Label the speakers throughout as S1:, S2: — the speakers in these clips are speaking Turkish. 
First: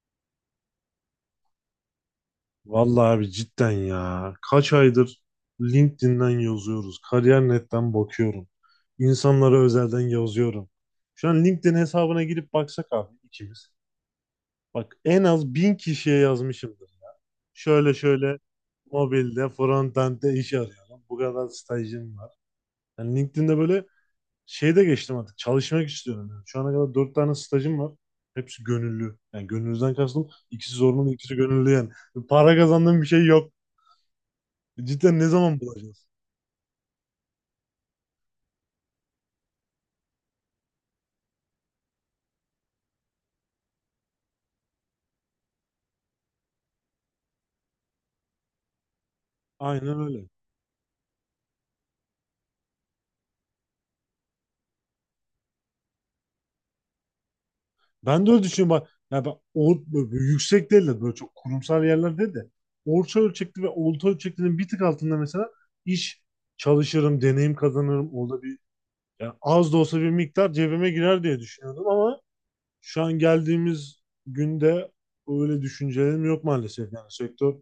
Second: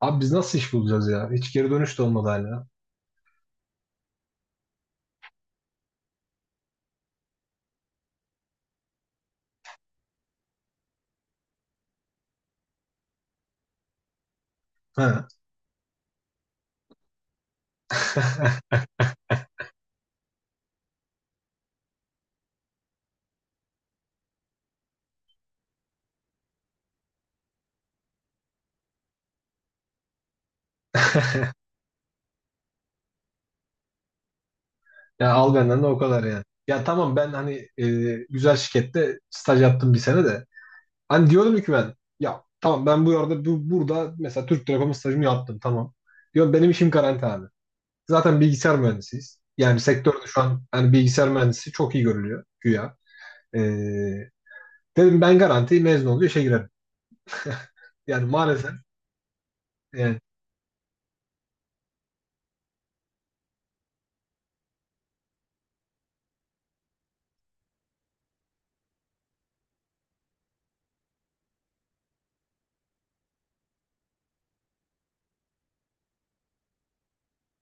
S1: Abi biz nasıl iş bulacağız ya? Hiç geri dönüş de olmadı hala.
S2: Vallahi abi cidden ya. Kaç aydır LinkedIn'den yazıyoruz. Kariyer.net'ten bakıyorum. İnsanlara özelden yazıyorum. Şu an LinkedIn hesabına girip baksak abi ikimiz. Bak en
S1: Ha.
S2: az bin kişiye yazmışımdır. Şöyle şöyle mobilde, frontend'de iş arıyorum. Bu kadar stajım var. Yani LinkedIn'de böyle şeyde geçtim artık. Çalışmak istiyorum. Yani şu ana kadar dört tane stajım var. Hepsi gönüllü. Yani gönüllüden kastım ikisi zorunlu, ikisi gönüllü yani. Para kazandığım bir şey yok. Cidden ne
S1: Ya al
S2: zaman
S1: benden de o
S2: bulacağız?
S1: kadar yani. Ya tamam ben hani güzel şirkette staj yaptım bir sene de. Hani diyordum ki ben ya tamam ben bu arada burada mesela Türk Telekom'un stajımı yaptım tamam. Diyorum benim işim garanti abi. Zaten bilgisayar mühendisiyiz. Yani
S2: Aynen
S1: sektörde
S2: öyle.
S1: şu an hani bilgisayar mühendisi çok iyi görülüyor güya. E, dedim ben garanti mezun oluyor işe girerim. Yani
S2: Ben de öyle düşünüyorum.
S1: maalesef
S2: Bak, ya ben böyle
S1: yani.
S2: yüksek değil de böyle çok kurumsal yerlerde de orta ölçekli ve orta ölçeklinin bir tık altında mesela iş çalışırım, deneyim kazanırım. Orada bir yani az da olsa bir miktar cebime girer diye düşünüyordum ama şu an geldiğimiz günde öyle düşüncelerim yok maalesef. Yani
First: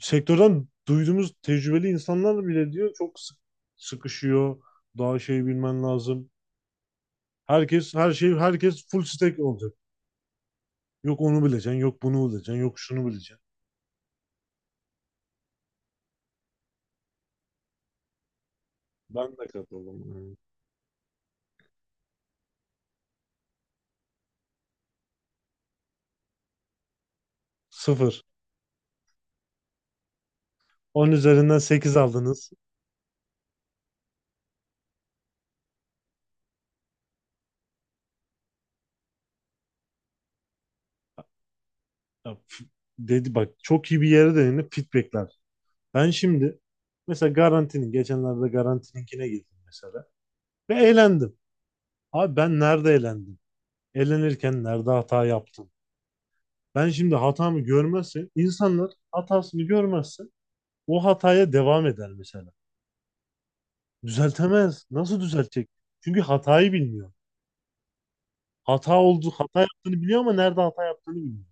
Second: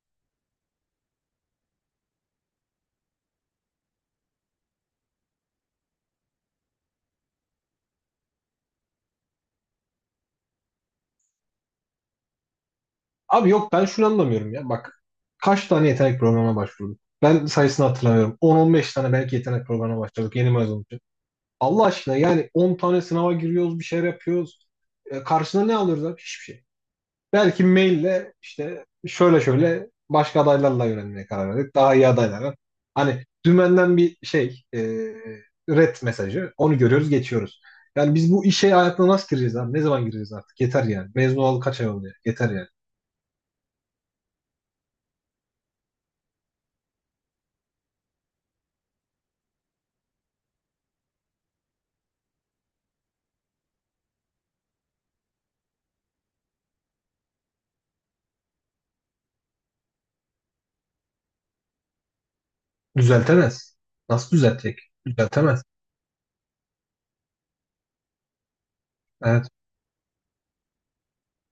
S2: sektörden duyduğumuz tecrübeli insanlar bile diyor çok sıkışıyor. Daha şey bilmen lazım. Herkes her şey herkes full stack olacak. Yok onu bileceksin, yok bunu bileceksin, yok şunu bileceksin.
S1: Abi yok ben şunu anlamıyorum ya. Bak kaç tane yetenek programına başvurduk? Ben sayısını hatırlamıyorum. 10-15 tane belki
S2: Ben de
S1: yetenek programına
S2: katıldım,
S1: başladık
S2: yani.
S1: yeni mezun için. Allah aşkına yani 10 tane sınava giriyoruz, bir şeyler yapıyoruz. E, karşına ne alıyoruz abi? Hiçbir şey. Belki
S2: Sıfır.
S1: maille işte şöyle şöyle başka adaylarla
S2: 10
S1: yönelmeye karar
S2: üzerinden
S1: verdik. Daha
S2: sekiz
S1: iyi
S2: aldınız.
S1: adaylara. Hani dümenden bir şey red mesajı. Onu görüyoruz geçiyoruz. Yani biz bu işe hayatına nasıl gireceğiz abi? Ne zaman gireceğiz artık? Yeter yani. Mezun olalı kaç ay oldu ya?
S2: Ya,
S1: Yeter
S2: f-
S1: yani.
S2: Dedi bak çok iyi bir yere değindi feedbackler. Ben şimdi mesela geçenlerde Garanti'ninkine girdim mesela ve eğlendim. Abi ben nerede eğlendim? Eğlenirken nerede hata yaptım? Ben şimdi hatamı görmezse insanlar hatasını görmezse o hataya devam eder mesela.
S1: Düzeltemez. Nasıl düzeltecek?
S2: Düzeltemez. Nasıl
S1: Düzeltemez.
S2: düzeltecek? Çünkü hatayı bilmiyor. Hata oldu,
S1: Evet.
S2: hata yaptığını biliyor ama nerede hata yaptığını bilmiyor.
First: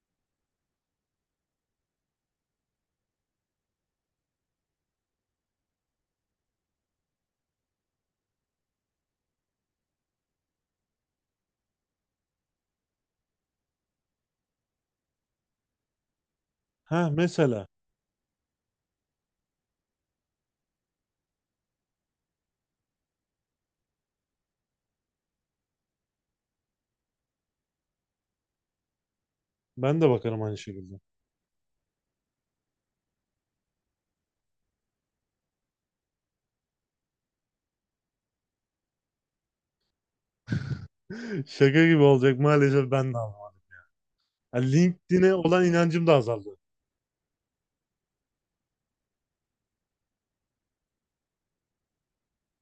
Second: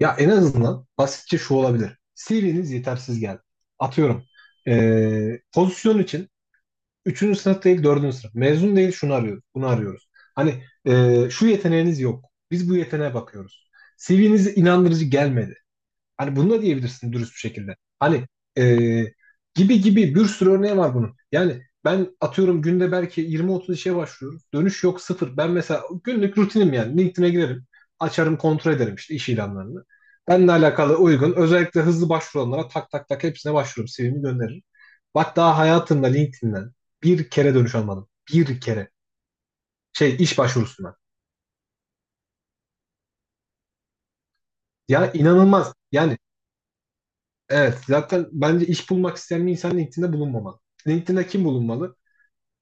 S1: Ya en azından basitçe şu olabilir. CV'niz yetersiz geldi. Atıyorum. Pozisyon için 3. sınıf değil 4. sınıf. Mezun değil şunu arıyoruz. Bunu arıyoruz. Hani şu yeteneğiniz yok. Biz bu yeteneğe bakıyoruz. CV'niz inandırıcı gelmedi. Hani bunu da
S2: Ha
S1: diyebilirsin dürüst bir
S2: mesela
S1: şekilde. Hani e, gibi gibi bir sürü örneği var bunun. Yani ben atıyorum günde belki 20-30 işe başvuruyorum. Dönüş yok sıfır. Ben mesela günlük rutinim yani. LinkedIn'e girerim. Açarım kontrol ederim işte iş ilanlarını.
S2: ben de bakarım
S1: Benimle
S2: aynı
S1: alakalı
S2: şekilde.
S1: uygun özellikle hızlı başvuranlara tak tak tak hepsine başvururum. CV'mi gönderirim. Bak daha hayatımda LinkedIn'den bir kere dönüş almadım. Bir kere. Şey iş başvurusundan.
S2: Şaka gibi olacak maalesef ben de ama. Ha,
S1: Ya
S2: LinkedIn'e olan
S1: inanılmaz.
S2: inancım da
S1: Yani.
S2: azaldı.
S1: Evet, zaten bence iş bulmak isteyen bir insan LinkedIn'de bulunmamalı. LinkedIn'de kim bulunmalı?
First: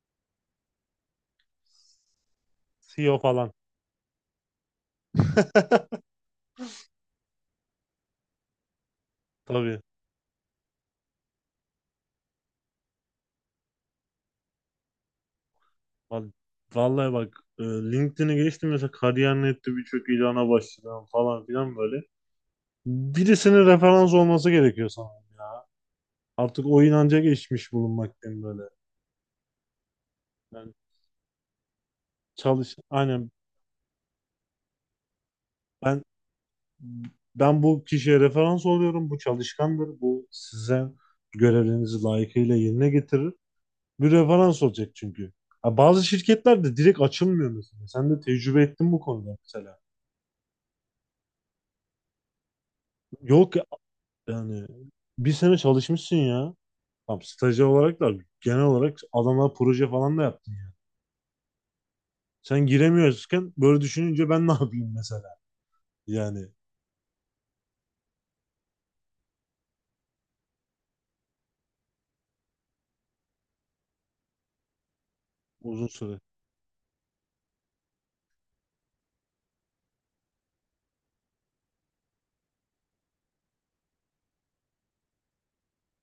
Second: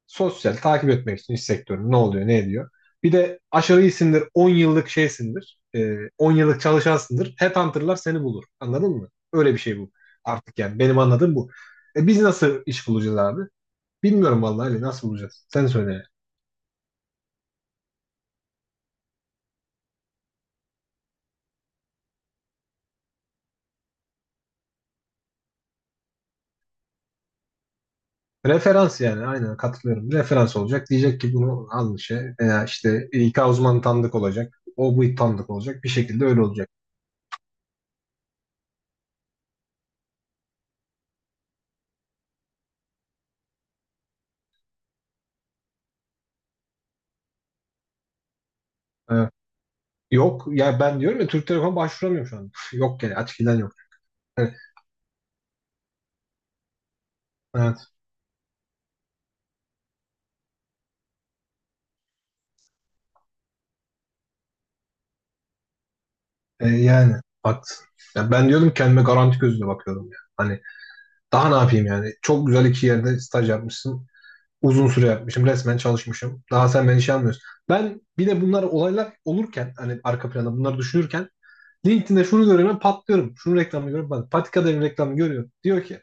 S1: Sosyal, takip etmek için iş sektörü ne oluyor, ne ediyor. Bir
S2: CEO
S1: de
S2: falan.
S1: aşırı iyisindir, 10 yıllık şeysindir, 10 yıllık çalışansındır. Headhunter'lar seni bulur. Anladın mı? Öyle bir şey
S2: Tabii.
S1: bu artık yani. Benim anladığım bu. E, biz nasıl iş bulacağız abi? Bilmiyorum vallahi Ali, nasıl bulacağız? Sen söyle.
S2: Val- Vallahi bak LinkedIn'e geçtim mesela kariyer nokta nette birçok ilana başladım falan filan böyle. Birisinin referans olması gerekiyor sanırım ya. Artık o inanca geçmiş bulunmaktayım böyle.
S1: Referans yani aynen katılıyorum. Referans
S2: Yani
S1: olacak. Diyecek ki bunu almış ya. Veya
S2: çalış
S1: işte
S2: aynen
S1: İK uzmanı tanıdık olacak. O bu tanıdık olacak. Bir
S2: ben
S1: şekilde öyle olacak.
S2: ben bu kişiye referans oluyorum. Bu çalışkandır. Bu size görevlerinizi layıkıyla yerine getirir. Bir referans olacak çünkü. Ha, bazı şirketler de direkt açılmıyor mesela. Sen de tecrübe ettin bu
S1: E,
S2: konuda mesela.
S1: yok ya ben diyorum ya Türk Telekom başvuramıyorum şu an. Yok yani açık
S2: Yok
S1: ilan
S2: ya,
S1: yok. Evet,
S2: yani bir sene çalışmışsın ya. Tam stajyer
S1: evet.
S2: olarak da genel olarak adamlar proje falan da yaptın ya. Sen giremiyorken böyle düşününce ben ne yapayım mesela? Yani
S1: E, yani haklısın. Ya ben diyordum kendime garanti gözüyle bakıyordum ya. Hani daha ne yapayım yani? Çok güzel iki yerde staj yapmışsın. Uzun süre yapmışım. Resmen
S2: uzun süre.
S1: çalışmışım. Daha sen beni şey almıyorsun. Ben bir de bunlar olaylar olurken hani arka planda bunları düşünürken LinkedIn'de şunu görüyorum ben patlıyorum. Şunun reklamını görüyorum. Ben Patika Devi reklamını görüyorum. Diyor ki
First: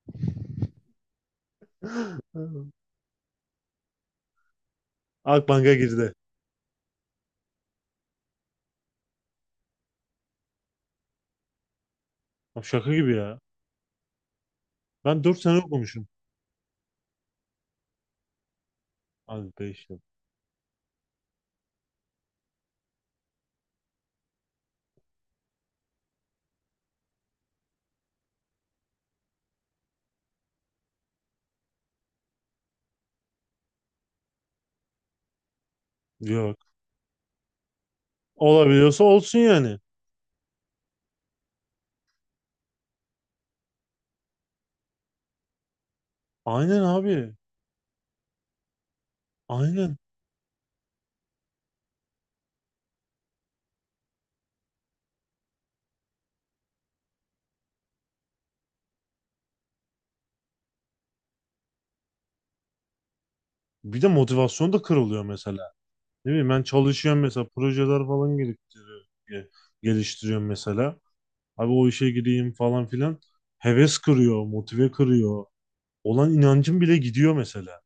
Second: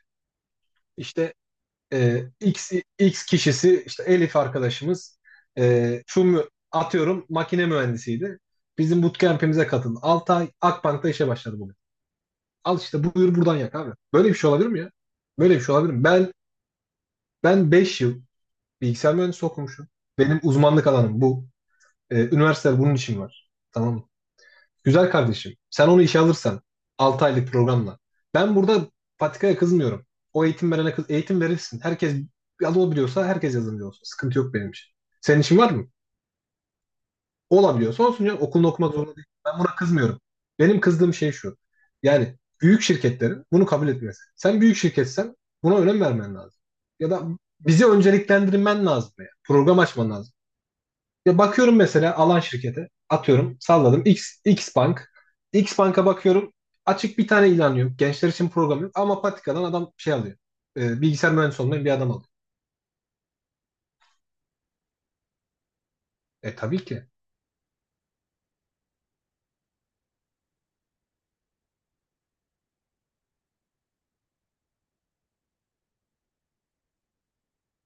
S1: işte E,
S2: Hı.
S1: X, X kişisi işte Elif arkadaşımız
S2: Akbank'a
S1: e,
S2: girdi.
S1: şu mü- atıyorum makine mühendisiydi. Bizim bootcamp'imize katıldı. 6 ay Akbank'ta işe başladı bugün.
S2: Ya,
S1: Al
S2: şaka
S1: işte
S2: gibi
S1: buyur
S2: ya.
S1: buradan yak abi. Böyle bir şey olabilir mi ya?
S2: Ben 4
S1: Böyle
S2: sene
S1: bir şey olabilir mi?
S2: okumuşum.
S1: Ben 5 yıl bilgisayar mühendisi
S2: Abi 5.
S1: okumuşum. Benim uzmanlık alanım bu. E, üniversiteler bunun için var. Tamam mı? Güzel kardeşim. Sen onu işe alırsan 6 aylık programla. Ben burada Patika'ya kızmıyorum. O eğitim verene kız eğitim verirsin. Herkes yazılı biliyorsa herkes yazılımcı olsun. Sıkıntı yok benim için. Senin için var mı?
S2: Yok.
S1: Olabiliyorsa olsun canım. Okulunu okumak
S2: Olabiliyorsa
S1: zorunda değil.
S2: olsun
S1: Ben buna
S2: yani.
S1: kızmıyorum. Benim kızdığım şey şu. Yani büyük şirketlerin bunu kabul etmesi. Sen büyük şirketsen buna önem vermen lazım.
S2: Aynen
S1: Ya da
S2: abi.
S1: bizi önceliklendirmen lazım. Yani. Program
S2: Aynen.
S1: açman lazım. Ya bakıyorum mesela alan şirkete atıyorum salladım X Bank. X Bank'a bakıyorum açık bir tane ilan yok. Gençler için program yok ama patikadan adam şey alıyor. E, bilgisayar mühendisi olmayan bir adam alıyor.
S2: Bir de motivasyon da kırılıyor mesela. Ne bileyim
S1: E
S2: ben
S1: tabii ki.
S2: çalışıyorum mesela projeler falan geliştiriyorum, geliştiriyorum mesela. Abi o işe gireyim falan filan. Heves kırıyor, motive kırıyor. Olan inancım bile gidiyor mesela.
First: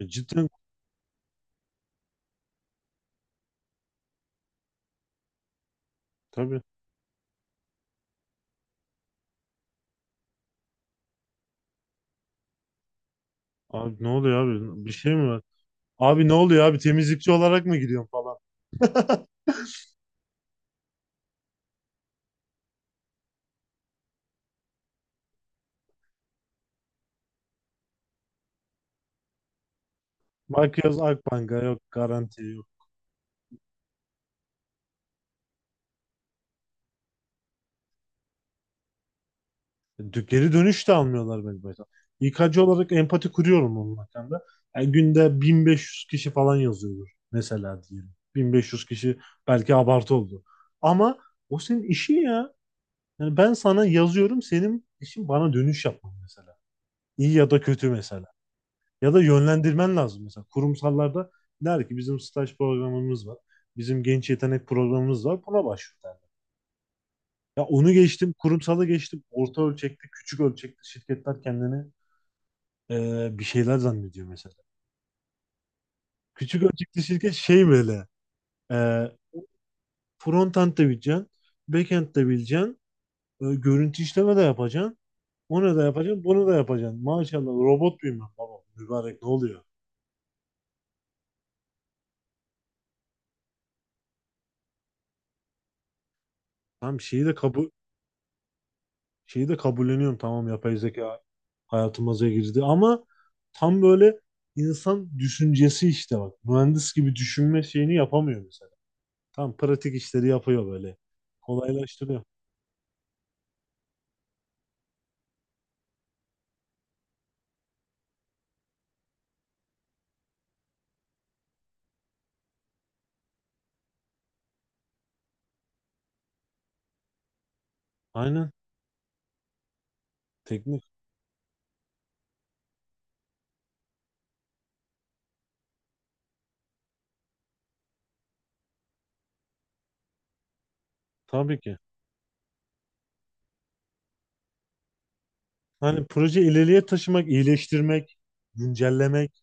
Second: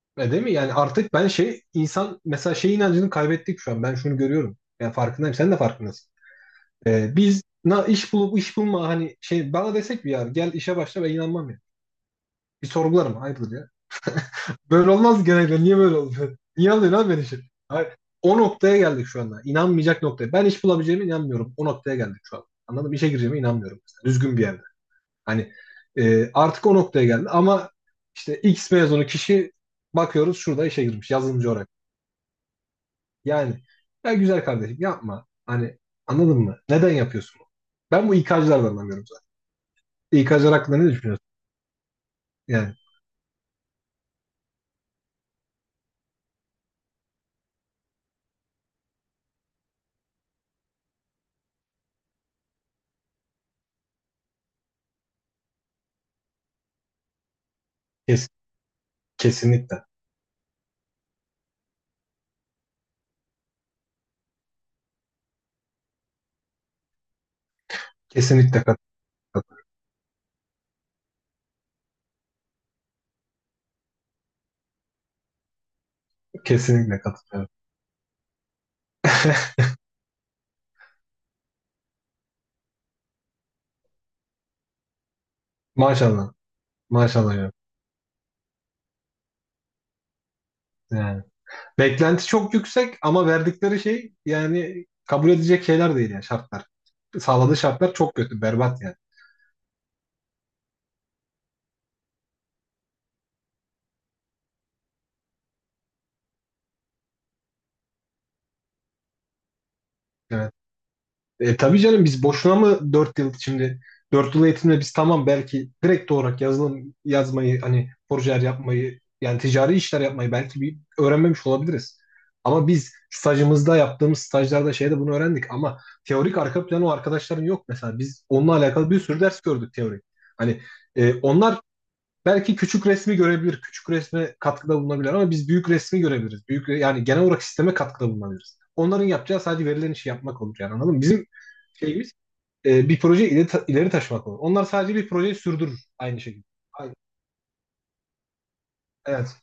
S2: E
S1: E değil
S2: cidden
S1: mi? Yani artık ben şey insan mesela şey inancını kaybettik şu an. Ben şunu görüyorum. Yani farkındayım. Sen de farkındasın.
S2: tabii.
S1: E, biz iş bulma hani şey bana desek bir yer gel işe başla ben inanmam ya. Bir sorgularım hayırdır ya.
S2: Abi ne oluyor abi?
S1: Böyle
S2: Bir şey
S1: olmaz
S2: mi var?
S1: genelde. Niye böyle
S2: Abi ne
S1: oldu?
S2: oluyor
S1: Niye
S2: abi?
S1: alıyorsun abi beni
S2: Temizlikçi
S1: işi?
S2: olarak mı
S1: Hayır,
S2: gidiyorum falan?
S1: o noktaya geldik şu anda. İnanmayacak noktaya. Ben iş bulabileceğime inanmıyorum. O noktaya geldik şu an. Anladım. İşe gireceğime inanmıyorum mesela. Düzgün bir yerde. Hani artık o noktaya geldi. Ama işte X mezunu kişi bakıyoruz şurada işe
S2: Bakıyoruz
S1: girmiş yazılımcı
S2: Akbank'a
S1: olarak.
S2: yok garanti.
S1: Yani ya güzel kardeşim yapma. Hani anladın mı? Neden yapıyorsun bunu? Ben bu İK'cılardan anlamıyorum zaten.
S2: Geri
S1: İK'cılar hakkında
S2: dönüş
S1: ne
S2: de
S1: düşünüyorsun?
S2: almıyorlar beni mesela. İK'cı
S1: Yani
S2: olarak empati kuruyorum onun hakkında. Yani günde 1500 kişi falan yazıyordur mesela diyelim. 1500 kişi belki abartı oldu. Ama o senin işin ya. Yani ben sana yazıyorum senin işin bana dönüş yapman mesela. İyi ya da kötü mesela.
S1: kes-
S2: Ya da
S1: kesinlikle.
S2: yönlendirmen lazım mesela. Kurumsallarda der ki bizim staj programımız var. Bizim genç yetenek programımız var. Buna başvur derler. Ya onu geçtim,
S1: Kesinlikle katılıyorum.
S2: kurumsala geçtim. Orta ölçekli, küçük ölçekli şirketler kendini bir şeyler zannediyor mesela. Küçük
S1: Kesinlikle
S2: ölçekli şirket
S1: katılıyorum.
S2: şey böyle e, front de bileceksin, backend de bileceksin, görüntü işleme de yapacaksın, onu da yapacaksın,
S1: Maşallah.
S2: bunu da yapacaksın.
S1: Maşallah
S2: Maşallah
S1: ya.
S2: robot muyum ben baba? Mübarek ne oluyor?
S1: Yani. Beklenti çok yüksek ama verdikleri şey yani kabul edecek şeyler değil yani şartlar.
S2: Tamam
S1: Sağladığı şartlar çok kötü, berbat yani.
S2: şeyi de kabulleniyorum tamam yapay zeka hayatımıza girdi ama tam böyle insan düşüncesi işte bak. Mühendis gibi düşünme şeyini yapamıyor mesela. Tam pratik işleri
S1: Evet.
S2: yapıyor böyle.
S1: E, tabii canım
S2: Kolaylaştırıyor.
S1: biz boşuna mı 4 yıl şimdi 4 yıl eğitimde biz tamam belki direkt olarak yazılım yazmayı hani projeler yapmayı yani ticari işler yapmayı belki bir öğrenmemiş olabiliriz. Ama biz stajımızda yaptığımız stajlarda şeyde bunu öğrendik ama teorik arka planı o arkadaşların yok mesela. Biz
S2: Aynen.
S1: onunla alakalı bir sürü ders gördük teorik. Hani
S2: Teknik.
S1: onlar belki küçük resmi görebilir, küçük resme katkıda bulunabilir ama biz büyük resmi görebiliriz. Büyük yani genel olarak sisteme katkıda bulunabiliriz. Onların yapacağı sadece verilen işi yapmak olur yani anladın mı? Bizim
S2: Tabii ki.
S1: şeyimiz bir proje ileri taşımak olur. Onlar sadece bir projeyi sürdürür
S2: Hani
S1: aynı
S2: proje
S1: şekilde.
S2: ileriye
S1: Aynen.
S2: taşımak, iyileştirmek,
S1: Evet,
S2: güncellemek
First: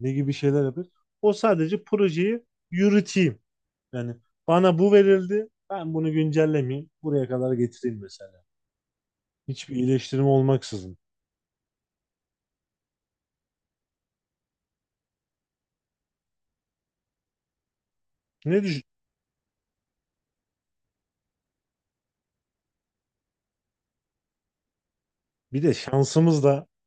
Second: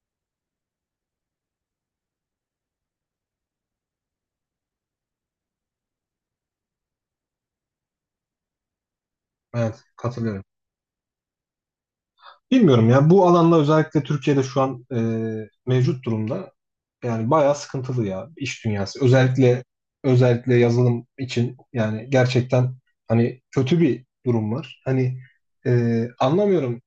S2: ne gibi şeyler yapıyor. O sadece projeyi yürüteyim. Yani bana bu verildi, ben bunu güncellemeyeyim, buraya kadar getireyim mesela. Hiçbir
S1: evet
S2: iyileştirme
S1: katılıyorum.
S2: olmaksızın.
S1: Bilmiyorum ya bu alanda özellikle Türkiye'de şu an mevcut durumda yani bayağı sıkıntılı ya
S2: Ne
S1: iş
S2: düşün?
S1: dünyası. Özellikle yazılım için yani gerçekten hani kötü bir durum var. Hani
S2: Bir de şansımız da
S1: anlamıyorum.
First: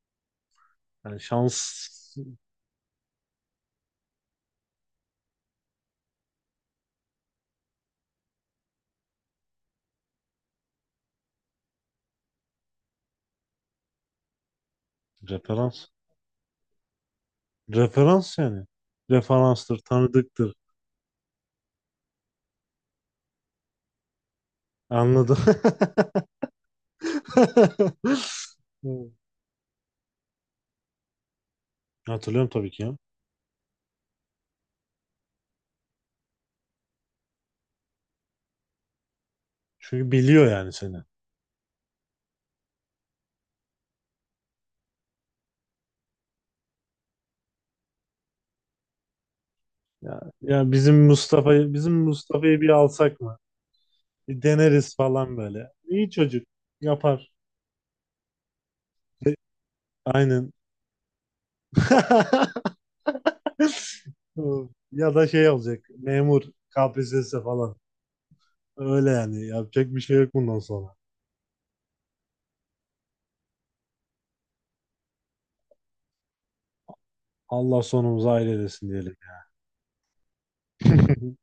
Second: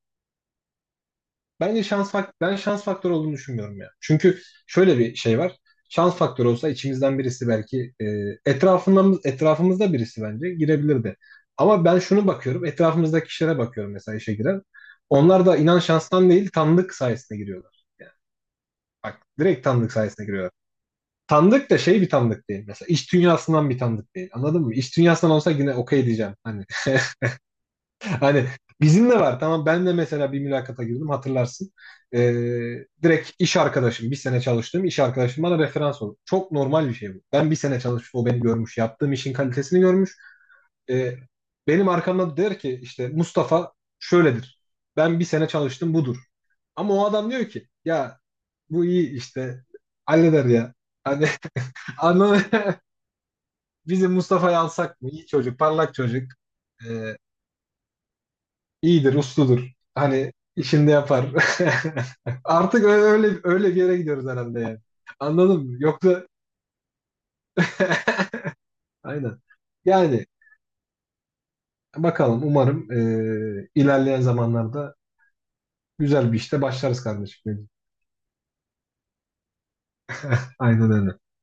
S2: yani
S1: Bence
S2: şans
S1: şans ben şans faktörü olduğunu düşünmüyorum ya. Çünkü şöyle bir şey var. Şans faktörü olsa içimizden birisi belki etrafımızda birisi bence girebilirdi. Ama ben şunu bakıyorum. Etrafımızdaki kişilere bakıyorum mesela işe giren. Onlar da inan
S2: referans
S1: şanstan değil tanıdık sayesinde giriyorlar. Yani
S2: referans yani
S1: bak direkt
S2: referanstır,
S1: tanıdık sayesinde giriyorlar.
S2: tanıdıktır.
S1: Tanıdık da şey bir tanıdık değil. Mesela iş dünyasından bir tanıdık değil. Anladın mı? İş dünyasından
S2: Anladım.
S1: olsa yine okey diyeceğim. Hani Hani bizim de var. Tamam ben de mesela bir mülakata girdim hatırlarsın. Ee,
S2: Hatırlıyorum tabii ki ya.
S1: direkt iş arkadaşım, bir sene çalıştığım iş arkadaşım bana referans oldu. Çok normal bir şey bu. Ben bir sene çalışmış, o beni görmüş. Yaptığım işin kalitesini
S2: Çünkü
S1: görmüş.
S2: biliyor yani seni.
S1: Ee, benim arkamda der ki işte Mustafa şöyledir. Ben bir sene çalıştım budur. Ama o adam diyor ki ya bu iyi işte
S2: Ya,
S1: halleder
S2: ya
S1: ya. Hani
S2: Bizim
S1: anladın
S2: Mustafa'yı bir
S1: mı?
S2: alsak mı?
S1: bizim
S2: Bir
S1: Mustafa'yı
S2: deneriz
S1: alsak mı? İyi
S2: falan
S1: çocuk,
S2: böyle.
S1: parlak
S2: İyi
S1: çocuk.
S2: çocuk
S1: Ee,
S2: yapar.
S1: İyidir,
S2: E,
S1: usludur. Hani
S2: aynen.
S1: işinde yapar. Artık öyle öyle bir yere gidiyoruz herhalde yani.
S2: Ya da şey
S1: Anladın mı?
S2: olacak.
S1: Yoksa
S2: Memur KPSS falan. Öyle
S1: aynen.
S2: yani. Yapacak bir şey
S1: Yani
S2: yok bundan sonra.
S1: bakalım umarım ilerleyen zamanlarda güzel bir işte başlarız kardeşim.
S2: Allah sonumuzu hayır eylesin diyelim.
S1: Aynen öyle.